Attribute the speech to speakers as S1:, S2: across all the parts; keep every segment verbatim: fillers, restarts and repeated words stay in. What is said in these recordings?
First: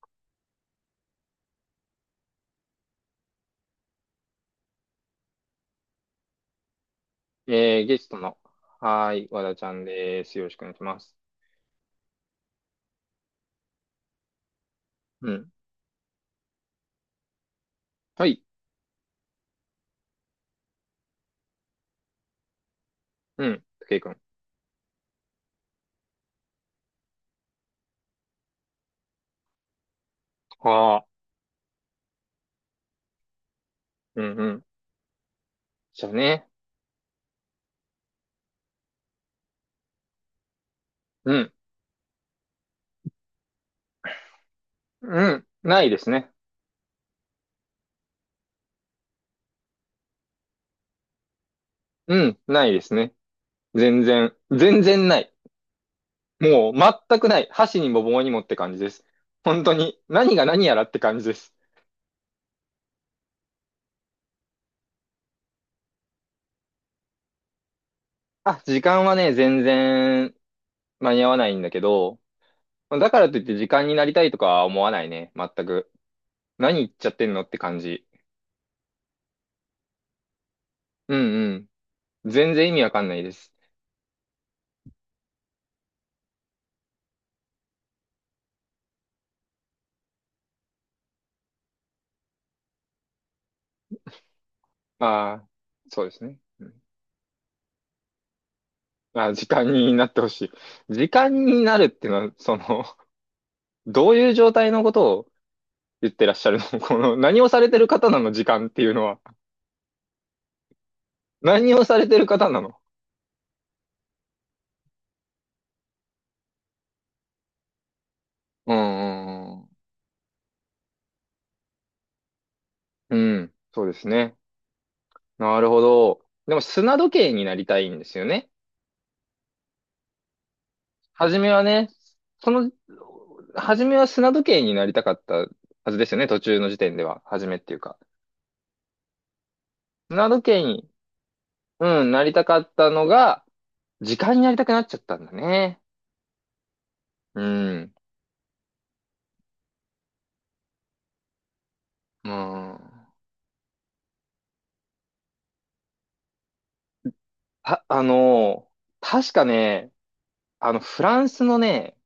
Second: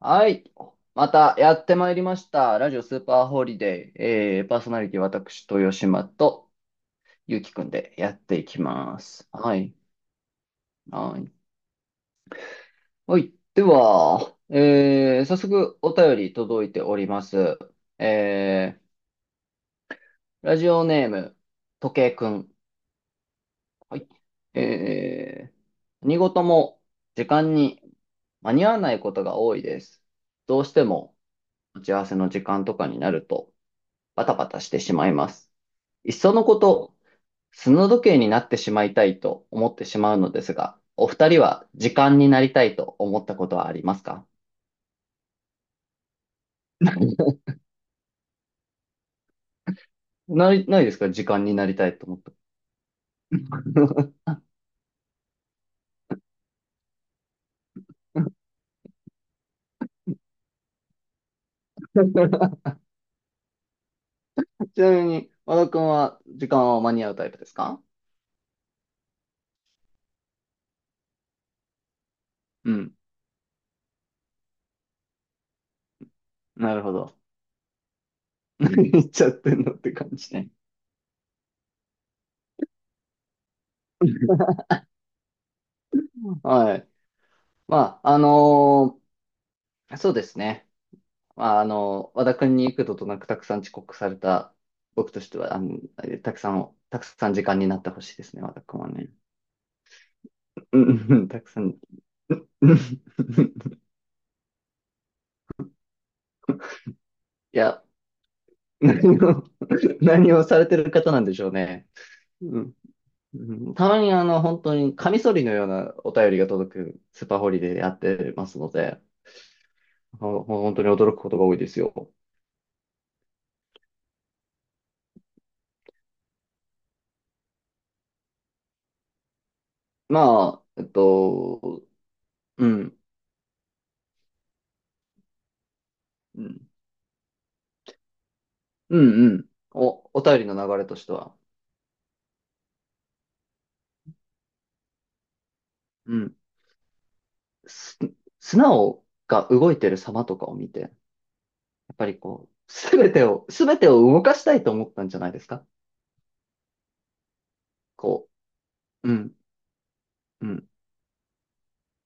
S1: はい。またやってまいりました。ラジオスーパーホリデー。えー、パーソナリティ私、豊島とゆうきくん
S2: えー、
S1: で
S2: ゲス
S1: や
S2: ト
S1: って
S2: の、
S1: いきま
S2: はー
S1: す。
S2: い、和
S1: は
S2: 田ちゃ
S1: い。
S2: んです。よろしくお願いします。
S1: はい。はい。では、えー、
S2: う
S1: 早
S2: ん。
S1: 速お便り届いております。
S2: はい。
S1: えー、ラジオネーム、時計くん。
S2: うん。武
S1: は
S2: 井
S1: い。
S2: くん。
S1: えー、何事も時間に間に合わないことが多いです。どうして
S2: あ
S1: も
S2: あ。
S1: 打ち合わせの時間とかになると
S2: う
S1: バタ
S2: んう
S1: バタ
S2: ん。
S1: してしまいます。
S2: じゃ
S1: い
S2: あ
S1: っその
S2: ね。
S1: こと、砂時計になってしまいたいと思ってしまうのですが、お二
S2: う
S1: 人
S2: ん。
S1: は時間になりたいと思ったことはありますか？
S2: うん。ないですね。
S1: ない、ないですか？時間になりたいと思っ
S2: う
S1: た。
S2: ん。ないですね。全 然。全然ない。もう、全くない。箸にも棒にもって感じです。本当に。何が何やらって感じです。
S1: ちなみに、和田くんは時間は間に合うタイプですか？
S2: あ、時間はね、全然間に合わないんだけど、
S1: うん。
S2: だからといって時間になりたいとかは思わないね。全く。
S1: な
S2: 何
S1: る
S2: 言っ
S1: ほ
S2: ちゃっ
S1: ど。
S2: てんのって感じ。
S1: 何言っちゃってんのって感じね。
S2: うんうん。全然意味わかんないです。
S1: はい。まあ、あのーそうですね。まあ、あの、和田君に幾度となくたくさん遅刻された僕として
S2: ああ、
S1: は、あの、
S2: そうです
S1: た
S2: ね。
S1: くさ
S2: う
S1: ん、
S2: ん、
S1: たくさん時間になってほしいですね、和田君はね。
S2: まあ時間になってほしい。
S1: うん
S2: 時
S1: うん
S2: 間
S1: たくさ
S2: にな
S1: ん。
S2: るっていうのは、そ
S1: うん、
S2: の、どういう状態のことを言ってらっしゃるの この、何を
S1: い
S2: されて
S1: や、
S2: る方なの？時間っていうの
S1: 何
S2: は。
S1: を、何をされてる方なんでしょう
S2: 何を
S1: ね。
S2: されてる方
S1: う
S2: な
S1: ん。
S2: の？
S1: うん。たまにあの、本当にカミソリのようなお便りが届くスーパーホリデーでやってますの
S2: う
S1: で、
S2: んうん
S1: ほ本当に驚くことが多いですよ。
S2: うん。うん、そうですね。なるほど。でも、砂時計になりたいんですよね。
S1: まあ、えっ
S2: 初めは
S1: と、
S2: ね、そ
S1: う
S2: の、
S1: ん、
S2: 初めは砂時計になりたかったはずですよね。途
S1: う
S2: 中
S1: ん、
S2: の時点では。初めっていうか。
S1: うん、うん。お、お
S2: 砂
S1: 便
S2: 時
S1: りの
S2: 計
S1: 流
S2: に、
S1: れとしては。
S2: うん、なりたかったのが、時間になりたくなっちゃったんだね。
S1: うん。
S2: うん。
S1: す、砂を、が動いてる様とかを見て、やっぱり
S2: う
S1: こう、す
S2: ん。
S1: べてを、すべてを動かしたいと思ったんじゃないですか？
S2: あ、あ
S1: こ
S2: の、
S1: う、う
S2: 確
S1: ん、
S2: かね、
S1: うん、
S2: あの、フランスのね、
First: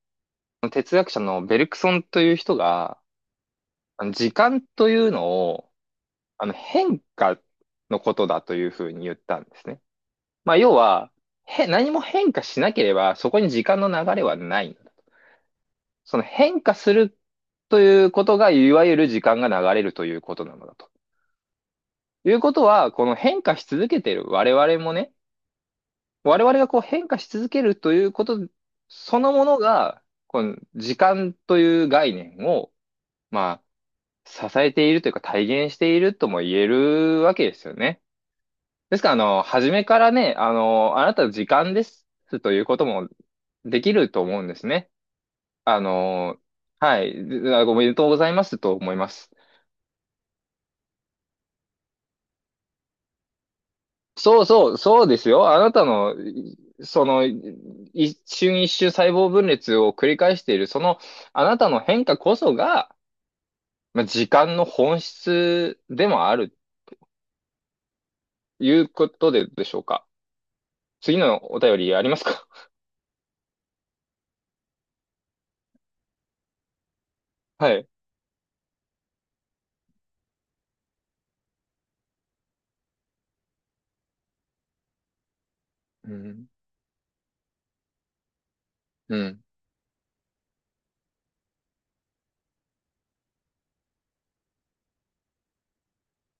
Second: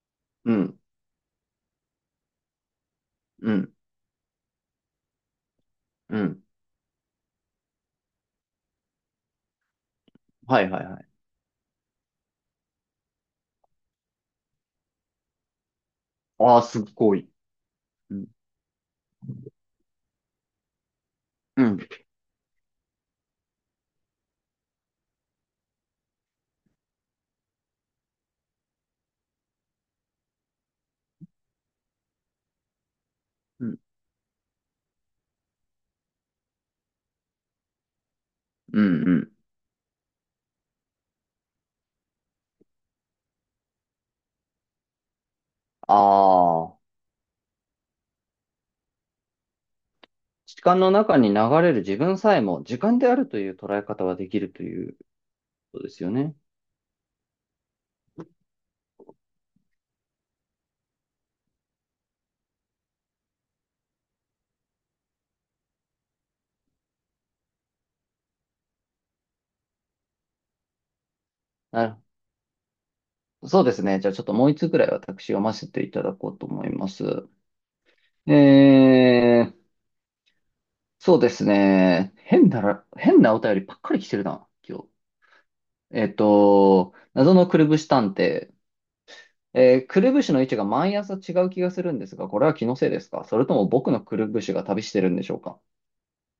S1: うん、
S2: 哲学者のベルクソンという人が、
S1: うん、
S2: あの時間というのを、
S1: うん。
S2: あの、変化のことだというふうに言ったんですね。まあ、
S1: はい
S2: 要
S1: はいはい。
S2: は、へ、何も変化しなければ、そこに時間の流れはない。その
S1: あ
S2: 変
S1: あ、
S2: 化
S1: すっ
S2: す
S1: ご
S2: る
S1: い。
S2: という
S1: う
S2: こ
S1: ん、
S2: とが、いわゆる時間が流れるということなのだと。
S1: うん、
S2: いうことは、この変化し続けている我々もね、我々がこう変化し続けるということそのものが、この時間という概念を、ま
S1: うん、
S2: あ、支えているというか体現しているとも言えるわけですよね。
S1: う
S2: ですか
S1: ん。
S2: ら、
S1: う
S2: あ
S1: ん。
S2: の、初めからね、あの、あなたの時間ですということもできると思うんですね。あの、
S1: ああ、
S2: はい、あおめでとうございますと思います。
S1: 時間の中に流れる自分さえも時間であるという捉え方はでき
S2: そう
S1: ると
S2: そう、
S1: いう
S2: そうですよ。あな
S1: こと
S2: た
S1: ですよ
S2: の、
S1: ね。
S2: いその、い一瞬一瞬細胞分裂を繰り返している、その、あなたの変化こそが、まあ、時間の本質でもある、いうことで、でしょうか。次のお便り
S1: あ、
S2: ありますか？
S1: そうですね。じゃあちょっともう一つぐらい私読ませていただこうと思います。
S2: はい。
S1: えー、そうですね。変なら、変なお便りばっかり来てるな、今日。え
S2: う
S1: っ
S2: ん。
S1: と、謎のくるぶし探偵。
S2: うん。
S1: えー、くるぶしの位置が毎朝違う気がするんですが、これは気のせいですか？それとも僕のくるぶしが旅してるんでしょうか？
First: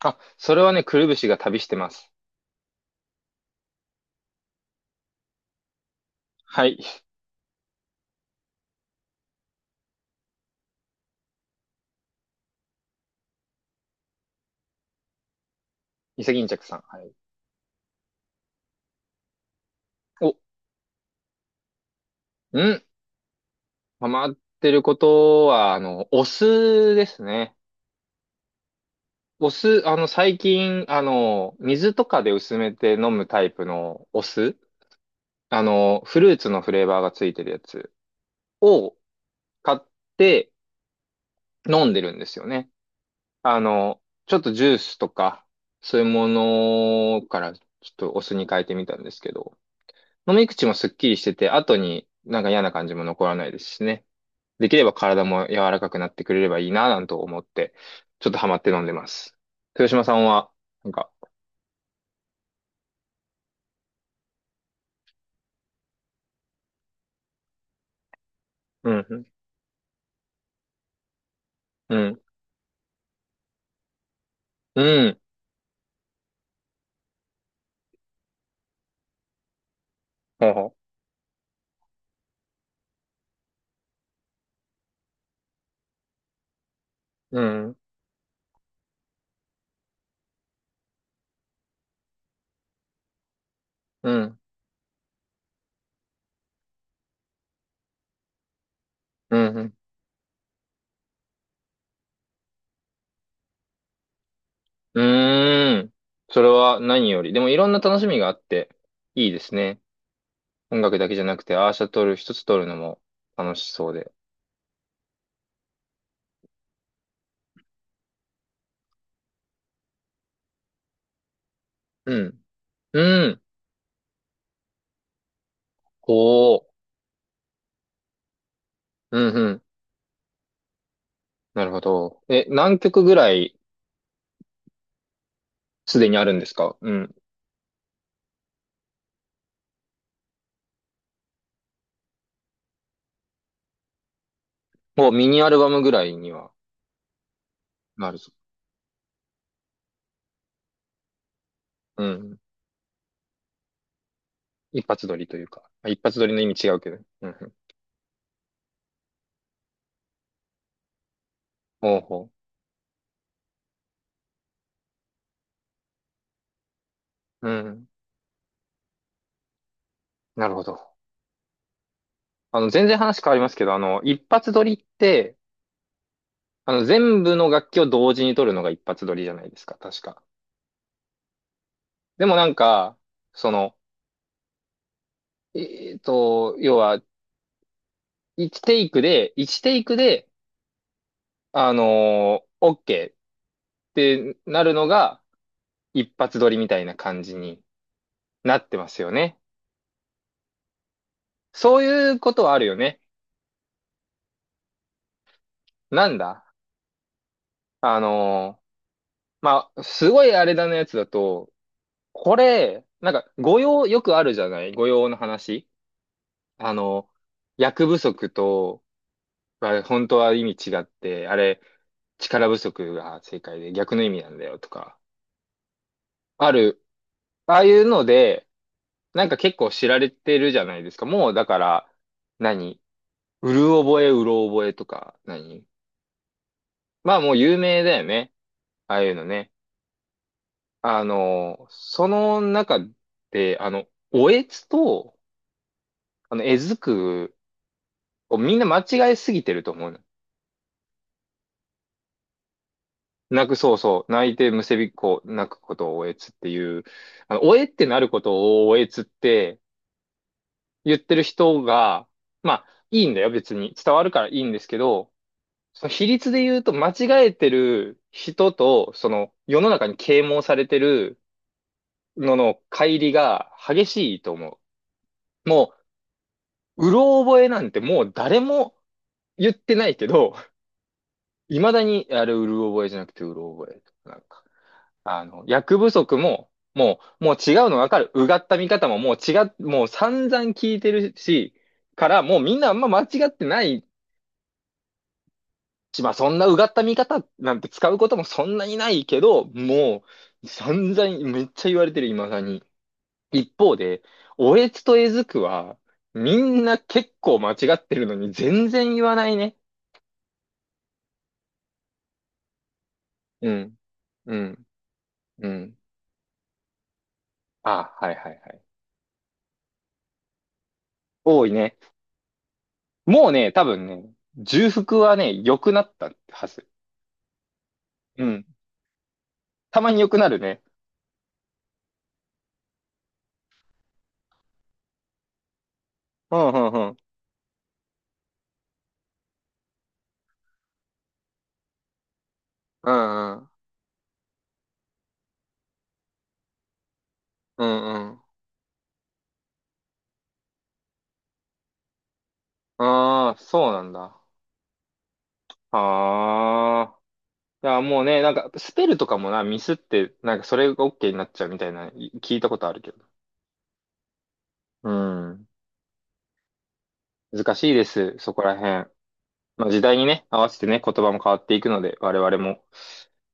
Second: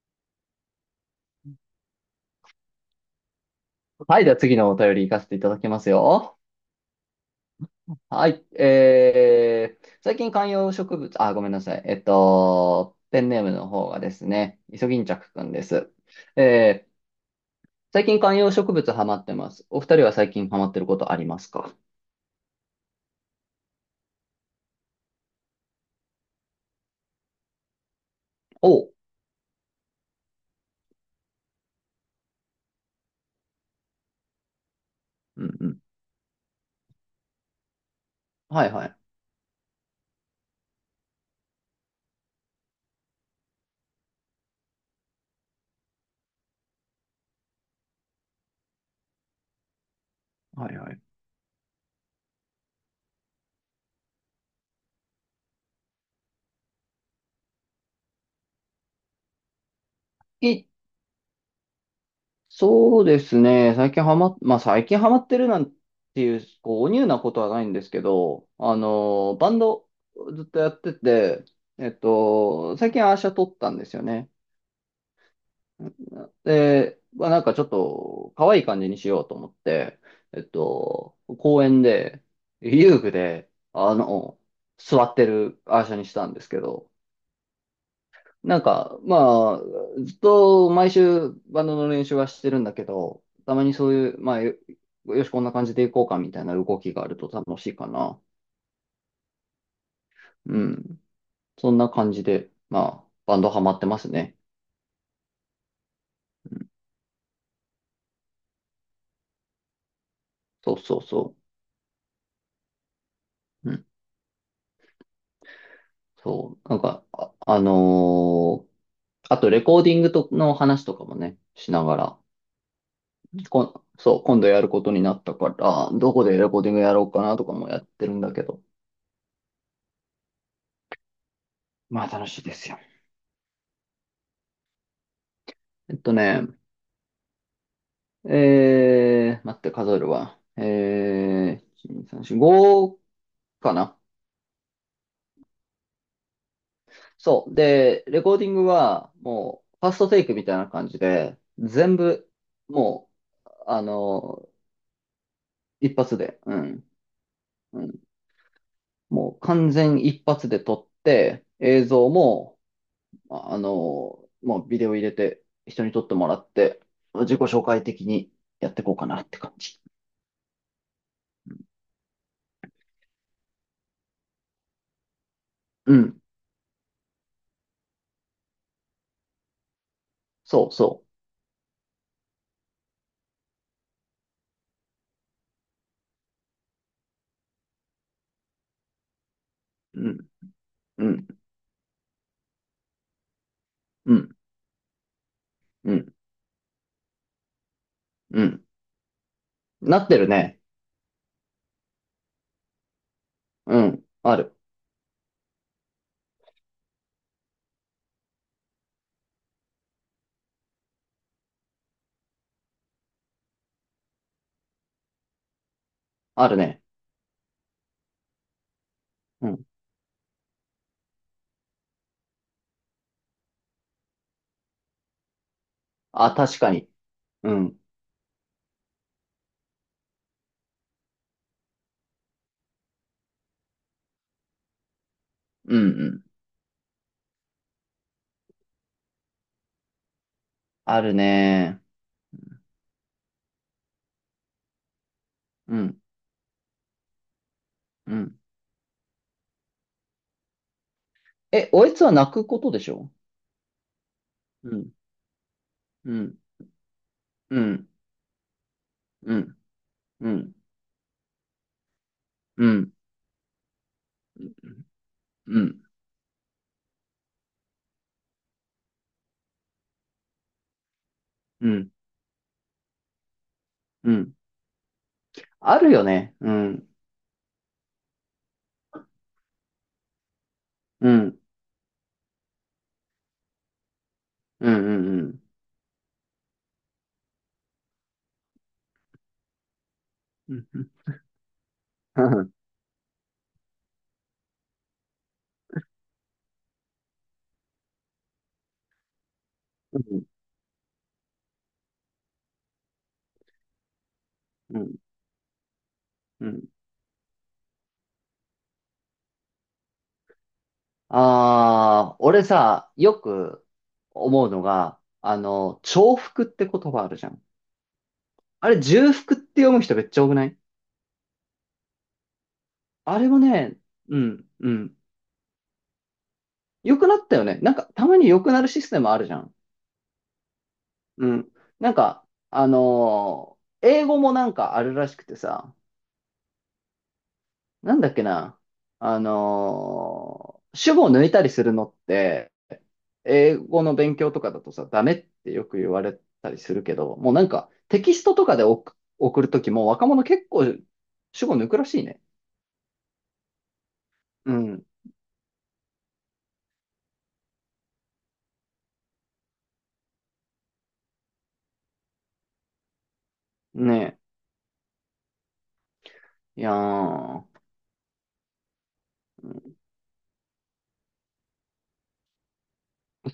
S2: あ、それはね、くるぶしが旅してます。
S1: はい、では次のお便り行かせていただきますよ。
S2: はい。
S1: はい、えー、最近観葉植物、あ、ごめんなさい。えっと、ペンネームの方がですね、イソギンチャクくんです。
S2: 伊勢銀着さん。
S1: え
S2: は
S1: ー、
S2: い。
S1: 最近観葉植物ハマってます。お二人は最
S2: お、
S1: 近ハマってることありますか？
S2: うん。ハマってることは、あの、お酢ですね。
S1: おう。
S2: お酢、あの、最近、あの、水とかで薄めて飲むタイプのお酢、
S1: うん
S2: あ
S1: うん。
S2: の、フルーツのフレーバーがついてるやつ
S1: はいは
S2: を
S1: い。
S2: 買って飲んでるんですよね。あの、ちょっとジュースとか、そういうものからちょっとお酢に変えてみたんですけど、飲み口
S1: は
S2: も
S1: い
S2: すっ
S1: はい。
S2: きりしてて、後になんか嫌な感じも残らないですしね。できれば体も柔らかくなってくれればいいな、なんと思って、ちょっとハマって飲んでます。豊島さんは、
S1: い、
S2: なんか、
S1: そうですね。最近ハマ、まあ最近ハマってるなんていう、こう、おニューなことはないんですけど、あ
S2: うんうん、
S1: の、バンドずっとやってて、えっ
S2: うん
S1: と、最近アーシャ撮ったんですよね。
S2: うん。
S1: で、まあなんかちょっと可愛い感じにしようと思って、えっ
S2: はは。
S1: と、公園で、遊具で、あの、座ってるアーシャにしたんですけど、
S2: うん。
S1: なんか、まあ、ずっと毎週バンドの練習はしてるんだけど、たまにそう
S2: う
S1: いう、ま
S2: ん。
S1: あ、よ、よし、こんな感じでいこうかみたいな動きがあると楽しいかな。
S2: うん。うん。
S1: うん。そんな感じで、まあ、バンドハマってますね。
S2: うーん、それ
S1: うん。
S2: は何より。でもいろんな楽しみがあって、いいですね。
S1: そう
S2: 音
S1: そ
S2: 楽
S1: う
S2: だけじゃな
S1: そ
S2: くて、アーシャ撮る、一つ撮るのも楽し
S1: う。うん。
S2: そうで。
S1: そう。なんか、あ、あのーあとレコーディングとの話とかもね、しなが
S2: う
S1: ら、
S2: ん。うん。
S1: こん、そう、今度やることになったから、どこでレコ
S2: お
S1: ーデ
S2: ー。
S1: ィングやろうかなとかもやってるんだけど、
S2: うん、うん。なるほ
S1: まあ
S2: ど。
S1: 楽しい
S2: え、
S1: です
S2: 何
S1: よ。
S2: 曲ぐらい
S1: え
S2: す
S1: っ
S2: で
S1: と
S2: にあるんで
S1: ね、
S2: すか？うん。
S1: えー、待って数えるわ。えー、いち、に、さん、よん、ごかな。
S2: もうミニアルバムぐらいには
S1: そう。で、
S2: なる
S1: レ
S2: ぞ。
S1: コーディングはもう、ファーストテイクみたいな感じで、全
S2: う
S1: 部、
S2: ん。
S1: もう、あの、
S2: 一発撮りというか。あ、
S1: 一
S2: 一
S1: 発
S2: 発撮りの
S1: で、
S2: 意
S1: う
S2: 味違う
S1: ん、
S2: けど。うん、うん。
S1: うん。もう完全一発で撮って、映
S2: ほう
S1: 像
S2: ほ
S1: も、あ、あの、もうビデオ入れて、人に撮ってもらって、自己
S2: う。う
S1: 紹介
S2: ん。
S1: 的にやっていこうかなって感じ。
S2: なるほど。あの、全然話変わりますけど、あの、一発撮りって、
S1: うん。
S2: あの、全部の楽器を同時に取るのが一発撮りじゃないですか、確か。
S1: そうそ
S2: でもなんか、その、えっと、要は、ワンテイクで、ワンテイク
S1: う。う
S2: で、
S1: ん、うん、
S2: あのー、OK っ
S1: うん、
S2: てなるのが
S1: うん、
S2: 一発撮りみたいな感じに
S1: う
S2: な
S1: ん。
S2: ってますよね。
S1: なってるね。
S2: そういうことはあるよね。
S1: うん。ある。
S2: なんだ、あのー、まあ、すごいあれだなやつだと、これ、なんか、誤用、よくあるじゃない誤用の話。
S1: ある
S2: あ
S1: ね。
S2: の、役不足と、
S1: うん。
S2: は本当は意味違って、あれ、力不足が正解で逆の意味なんだよとか、
S1: あ、
S2: あ
S1: 確か
S2: る、
S1: に。う
S2: ああい
S1: ん。
S2: うので、なんか結構知られてるじゃないですか。もうだから、何、うる覚え、うろ覚えとか、何、
S1: うん、うん。
S2: まあもう有名だよね。ああいうのね。
S1: あ
S2: あ
S1: る
S2: の、
S1: ね。
S2: その中で、あの、おえつと、
S1: うん。
S2: あの、えずく
S1: う
S2: を
S1: ん。
S2: みんな間違えすぎてると思う。
S1: え、おえつは泣くことでしょ？
S2: 泣く、そうそう。泣いてむ
S1: う
S2: せびっ
S1: ん。
S2: こ、泣くことをお
S1: う
S2: えつっ
S1: ん。
S2: ていう、あの、お
S1: う
S2: えって
S1: ん。
S2: なることをおえつっ
S1: うん。
S2: て
S1: うん。
S2: 言ってる人が、まあ、
S1: うん。
S2: いいんだよ、別に。伝わるからいいんですけど、
S1: うん。
S2: その比率で言うと間違えてる人と、その世の中に啓蒙されてる
S1: うん。
S2: のの乖離が激
S1: う
S2: しいと
S1: ん。
S2: 思う。も
S1: あるよね。う
S2: う、
S1: ん。
S2: うろ覚えなんてもう誰も言ってないけど、
S1: うん。
S2: 未だに、あれ、うる覚えじゃなくてうろ覚え。なんか、
S1: うん。う
S2: あ
S1: ん。
S2: の、役不足も、もう、もう違うの分かる。うがった見方ももう違っ、もう散々
S1: うん。
S2: 聞いてるし、か ら、
S1: う
S2: もう
S1: ん。
S2: みんなあんま間違ってないし、まあそんなうがった見方なんて使うこともそんなにないけど、もう散々めっちゃ言われてる、今さに。一方で、おえ
S1: う
S2: つ
S1: ん。
S2: とえずくは、み
S1: う
S2: ん
S1: ん。
S2: な結構間違ってるのに全然言わないね。
S1: ああ、俺さ、よ
S2: う
S1: く
S2: ん。う
S1: 思うの
S2: ん。
S1: が、あ
S2: うん。
S1: の、重複って言葉あるじゃん。
S2: あ、はいはいはい。
S1: あれ、重複って読む人めっちゃ多くない？
S2: 多いね。
S1: あ
S2: も
S1: れ
S2: う
S1: は
S2: ね、多
S1: ね、
S2: 分ね、
S1: うん、
S2: 重
S1: うん。
S2: 複はね、良くなったはず。
S1: 良くなったよね。なんか、たま
S2: う
S1: に良
S2: ん。
S1: くなるシステムあるじゃん。
S2: たまに良くなるね。
S1: うん。なんか、あのー英語もなんかあるらしくてさ、
S2: うんうんうん。
S1: なんだっけな。あのー主語を抜いたりするのって、
S2: うんうん。
S1: 英語の勉強とかだとさ、ダメってよく言われたりするけど、もうなん
S2: う
S1: か、
S2: ん
S1: テ
S2: う
S1: キ
S2: ん。
S1: ストとかで送、送るときも若者結構主語抜くらしいね。
S2: ああ、そうなんだ。
S1: うん。
S2: ああ。いや、もうね、なんか、スペルとかもな、ミスって、なんか、それが OK になっちゃうみたいな、い聞いたことあるけど。
S1: ね
S2: うん。
S1: え。いや
S2: 難
S1: ー、
S2: しいです、そこら辺。まあ、時代にね、合わせてね、言葉も変わっていくので、我々も、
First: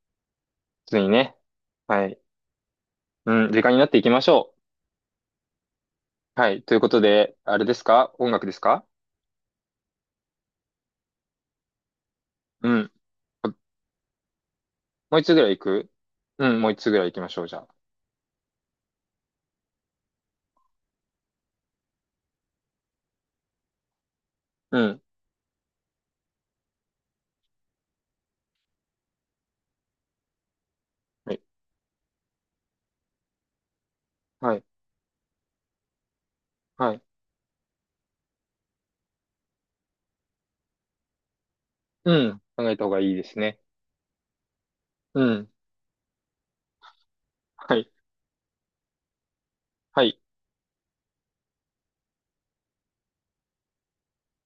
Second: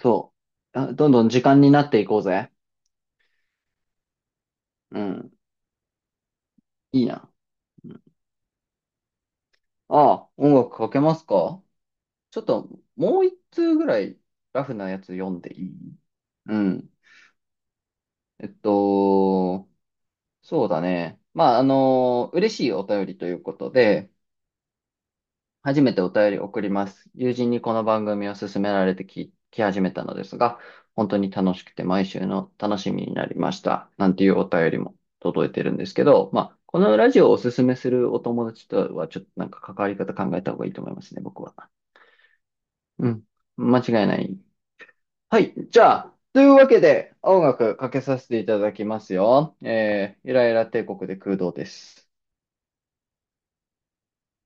S1: そう。
S2: 普
S1: あ、
S2: 通に
S1: どんどん
S2: ね、
S1: 時間になって
S2: は
S1: い
S2: い。
S1: こうぜ。
S2: うん、時間になっていきましょ
S1: うん。
S2: う。はい。ということ
S1: いいや。
S2: で、あれです
S1: うん。
S2: か？音楽ですか？
S1: ああ、音楽かけますか？ちょっ
S2: う
S1: と、
S2: ん。
S1: もう一通ぐらいラフなやつ
S2: もう一
S1: 読
S2: つぐ
S1: ん
S2: ら
S1: で
S2: い行
S1: いい？
S2: く？う
S1: う
S2: ん、もう一
S1: ん。
S2: つぐらい行きましょう、じゃあ。
S1: えっと、そうだね。まあ、あの、嬉しいお便りということで、
S2: うん。
S1: 初めてお便り送ります。友人にこの番組を勧められて聞き始めたのですが、本当に
S2: はい。
S1: 楽しくて毎週の楽しみになりました。なんていうお
S2: はい。
S1: 便りも届いてるんですけど、まあ、こ
S2: は
S1: の
S2: い。
S1: ラジオをおすすめするお友達とはちょっとなんか関わり方考えた方がいいと思いますね、僕は。
S2: うん。考えた方が
S1: う
S2: いいで
S1: ん。
S2: すね。
S1: 間違いない。
S2: う
S1: は
S2: ん。
S1: い。じゃあ、というわけで、音
S2: は
S1: 楽か
S2: い。
S1: けさせていただきますよ。
S2: は
S1: え
S2: い。
S1: ー、イライラ帝国で空洞です。